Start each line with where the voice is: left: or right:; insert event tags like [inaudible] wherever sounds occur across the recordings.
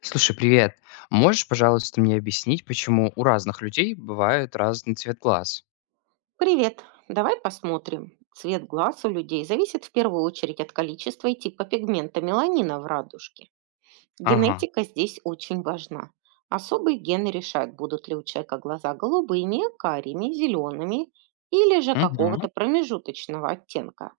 left: Слушай, привет. Можешь, пожалуйста, мне объяснить, почему у разных людей бывает разный цвет глаз?
right: Привет. Давай посмотрим. Цвет глаз у людей зависит в первую очередь от количества и типа пигмента меланина в радужке.
left: Ага.
right: Генетика здесь очень важна. Особые гены решают, будут ли у человека глаза голубыми, карими, зелеными или же
left: Мгм.
right: какого-то промежуточного оттенка.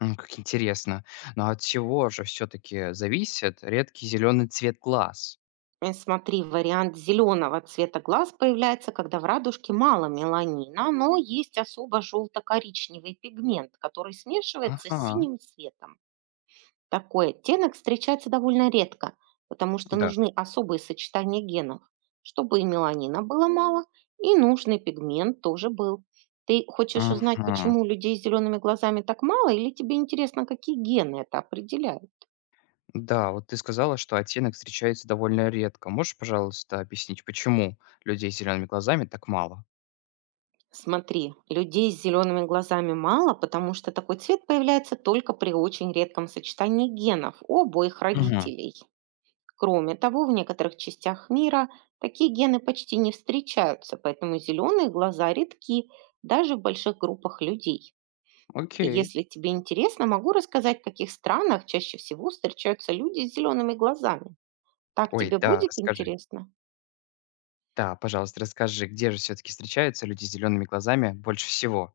left: Как интересно. Но от чего же все-таки зависит редкий зеленый цвет глаз?
right: Смотри, вариант зеленого цвета глаз появляется, когда в радужке мало меланина, но есть особо желто-коричневый пигмент, который смешивается с
left: Ага.
right: синим цветом. Такой оттенок встречается довольно редко, потому что
left: Да.
right: нужны особые сочетания генов, чтобы и меланина было мало, и нужный пигмент тоже был. Ты хочешь узнать,
left: Ага.
right: почему людей с зелеными глазами так мало, или тебе интересно, какие гены это определяют?
left: Да, вот ты сказала, что оттенок встречается довольно редко. Можешь, пожалуйста, объяснить, почему людей с зелеными глазами так мало?
right: Смотри, людей с зелеными глазами мало, потому что такой цвет появляется только при очень редком сочетании генов у обоих
left: Угу.
right: родителей. Кроме того, в некоторых частях мира такие гены почти не встречаются, поэтому зеленые глаза редки даже в больших группах людей. И
left: Окей.
right: Если тебе интересно, могу рассказать, в каких странах чаще всего встречаются люди с зелеными глазами. Так
left: Ой,
right: тебе
left: да,
right: будет
left: расскажи.
right: интересно?
left: Да, пожалуйста, расскажи, где же все-таки встречаются люди с зелеными глазами больше всего?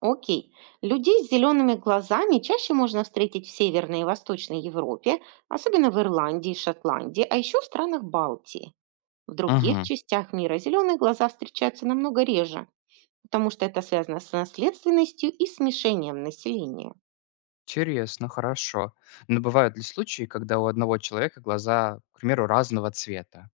right: Окей. Людей с зелеными глазами чаще можно встретить в Северной и Восточной Европе, особенно в Ирландии и Шотландии, а еще в странах Балтии. В других
left: Мгм.
right: частях мира зеленые глаза встречаются намного реже, потому что это связано с наследственностью и смешением населения.
left: Интересно, хорошо. Но бывают ли случаи, когда у одного человека глаза, к примеру, разного цвета?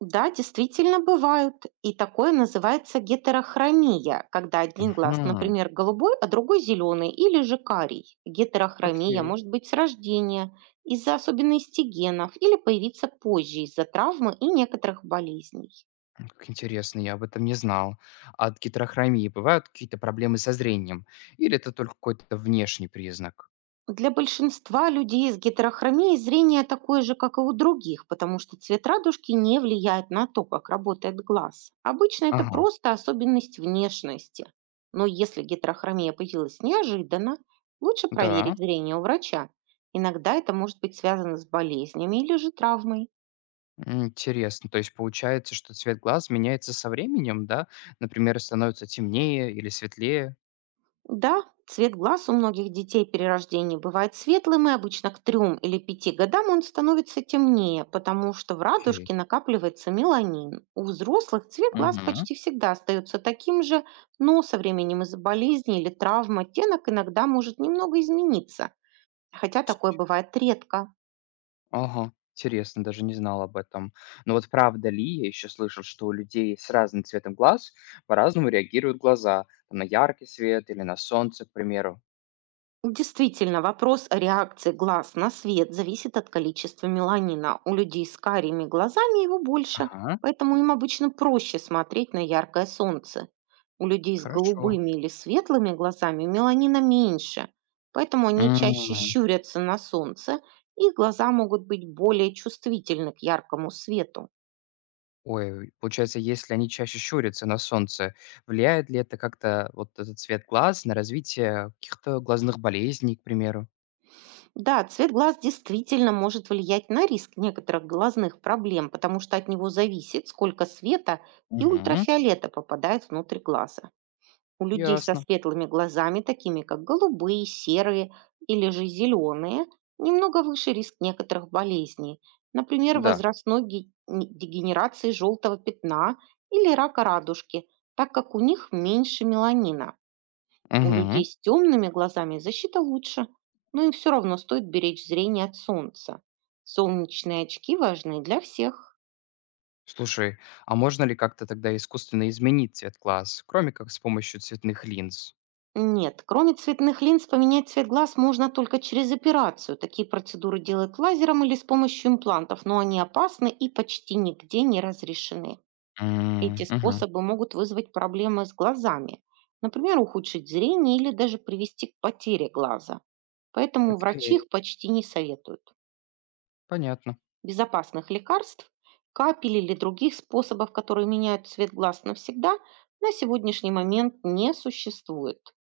right: Да, действительно бывают, и такое называется гетерохромия, когда один глаз,
left: Мгм.
right: например, голубой, а другой зеленый или же карий. Гетерохромия
left: Окей.
right: может быть с рождения, из-за особенностей генов или появиться позже из-за травмы и некоторых болезней.
left: Как интересно, я об этом не знал. А от гетерохромии бывают какие-то проблемы со зрением? Или это только какой-то внешний признак?
right: Для большинства людей с гетерохромией зрение такое же, как и у других, потому что цвет радужки не влияет на то, как работает глаз. Обычно это
left: Ага,
right: просто особенность внешности. Но если гетерохромия появилась неожиданно, лучше проверить
left: да.
right: зрение у врача. Иногда это может быть связано с болезнями или же травмой.
left: Интересно. То есть получается, что цвет глаз меняется со временем, да? Например, становится темнее или светлее?
right: Да, цвет глаз у многих детей при рождении бывает светлым, и обычно к трем или пяти годам он становится темнее, потому что в
left: Окей.
right: радужке накапливается меланин. У взрослых цвет глаз
left: Мгм.
right: почти всегда остается таким же, но со временем из-за болезни или травм оттенок иногда может немного измениться, хотя такое бывает редко.
left: Ага, интересно, даже не знал об этом. Но вот правда ли, я еще слышал, что у людей с разным цветом глаз по-разному реагируют глаза, там, на яркий свет или на солнце, к примеру.
right: Действительно, вопрос о реакции глаз на свет зависит от количества меланина. У людей с карими глазами его больше,
left: Ага,
right: поэтому им обычно проще смотреть на яркое солнце. У людей с
left: хорошо.
right: голубыми или светлыми глазами меланина меньше, поэтому они чаще
left: М,
right: щурятся на солнце, и глаза могут быть более чувствительны к яркому свету.
left: Ой, получается, если они чаще щурятся на солнце, влияет ли это как-то вот этот цвет глаз на развитие каких-то глазных болезней, к примеру?
right: Да, цвет глаз действительно может влиять на риск некоторых глазных проблем, потому что от него зависит, сколько света и
left: Угу,
right: ультрафиолета попадает внутрь глаза. У людей со
left: ясно.
right: светлыми глазами, такими как голубые, серые или же зеленые, немного выше риск некоторых болезней, например,
left: Да.
right: возрастной дегенерации желтого пятна или рака радужки, так как у них меньше меланина. У людей
left: Угу.
right: с темными глазами защита лучше, но им все равно стоит беречь зрение от солнца. Солнечные очки важны для всех.
left: Слушай, а можно ли как-то тогда искусственно изменить цвет глаз, кроме как с помощью цветных линз?
right: Нет, кроме цветных линз, поменять цвет глаз можно только через операцию. Такие процедуры делают лазером или с помощью имплантов, но они опасны и почти нигде не разрешены.
left: М,
right: Эти
left: мгм.
right: способы могут вызвать проблемы с глазами, например, ухудшить зрение или даже привести к потере глаза. Поэтому врачи
left: Окей,
right: их почти не советуют.
left: понятно.
right: Безопасных лекарств, капель или других способов, которые меняют цвет глаз навсегда, на сегодняшний момент не существует.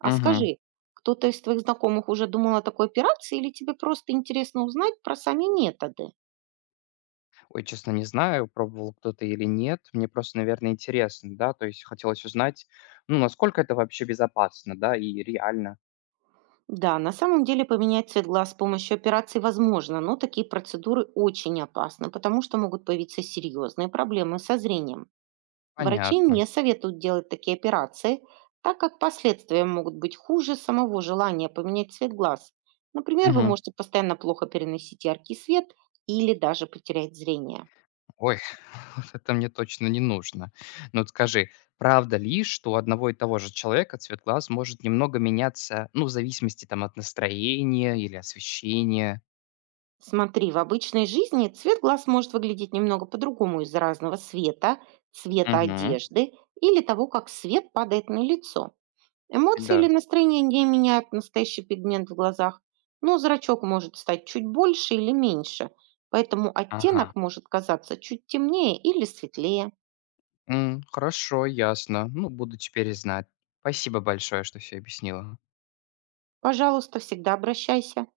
right: А
left: Мгм.
right: скажи, кто-то из твоих знакомых уже думал о такой операции или тебе просто интересно узнать про сами методы?
left: Ой, честно, не знаю, пробовал кто-то или нет. Мне просто, наверное, интересно, да, то есть хотелось узнать, ну, насколько это вообще безопасно, да, и реально.
right: Да, на самом деле поменять цвет глаз с помощью операции возможно, но такие процедуры очень опасны, потому что могут появиться серьезные проблемы со зрением. Врачи не
left: Понятно.
right: советуют делать такие операции, так как последствия могут быть хуже самого желания поменять цвет глаз. Например, вы
left: Мгм.
right: можете постоянно плохо переносить яркий свет или даже потерять зрение.
left: Ой, [laughs] вот это мне точно не нужно. Но вот скажи, правда ли, что у одного и того же человека цвет глаз может немного меняться, ну, в зависимости там от настроения или освещения?
right: Смотри, в обычной жизни цвет глаз может выглядеть немного по-другому из-за разного света, цвета
left: Угу.
right: одежды или того, как свет падает на лицо. Эмоции или
left: Да.
right: настроение не меняют настоящий пигмент в глазах, но зрачок может стать чуть больше или меньше, поэтому
left: Ага.
right: оттенок может казаться чуть темнее или светлее.
left: Хорошо, ясно. Ну, буду теперь знать. Спасибо большое, что все объяснила.
right: Пожалуйста, всегда обращайся.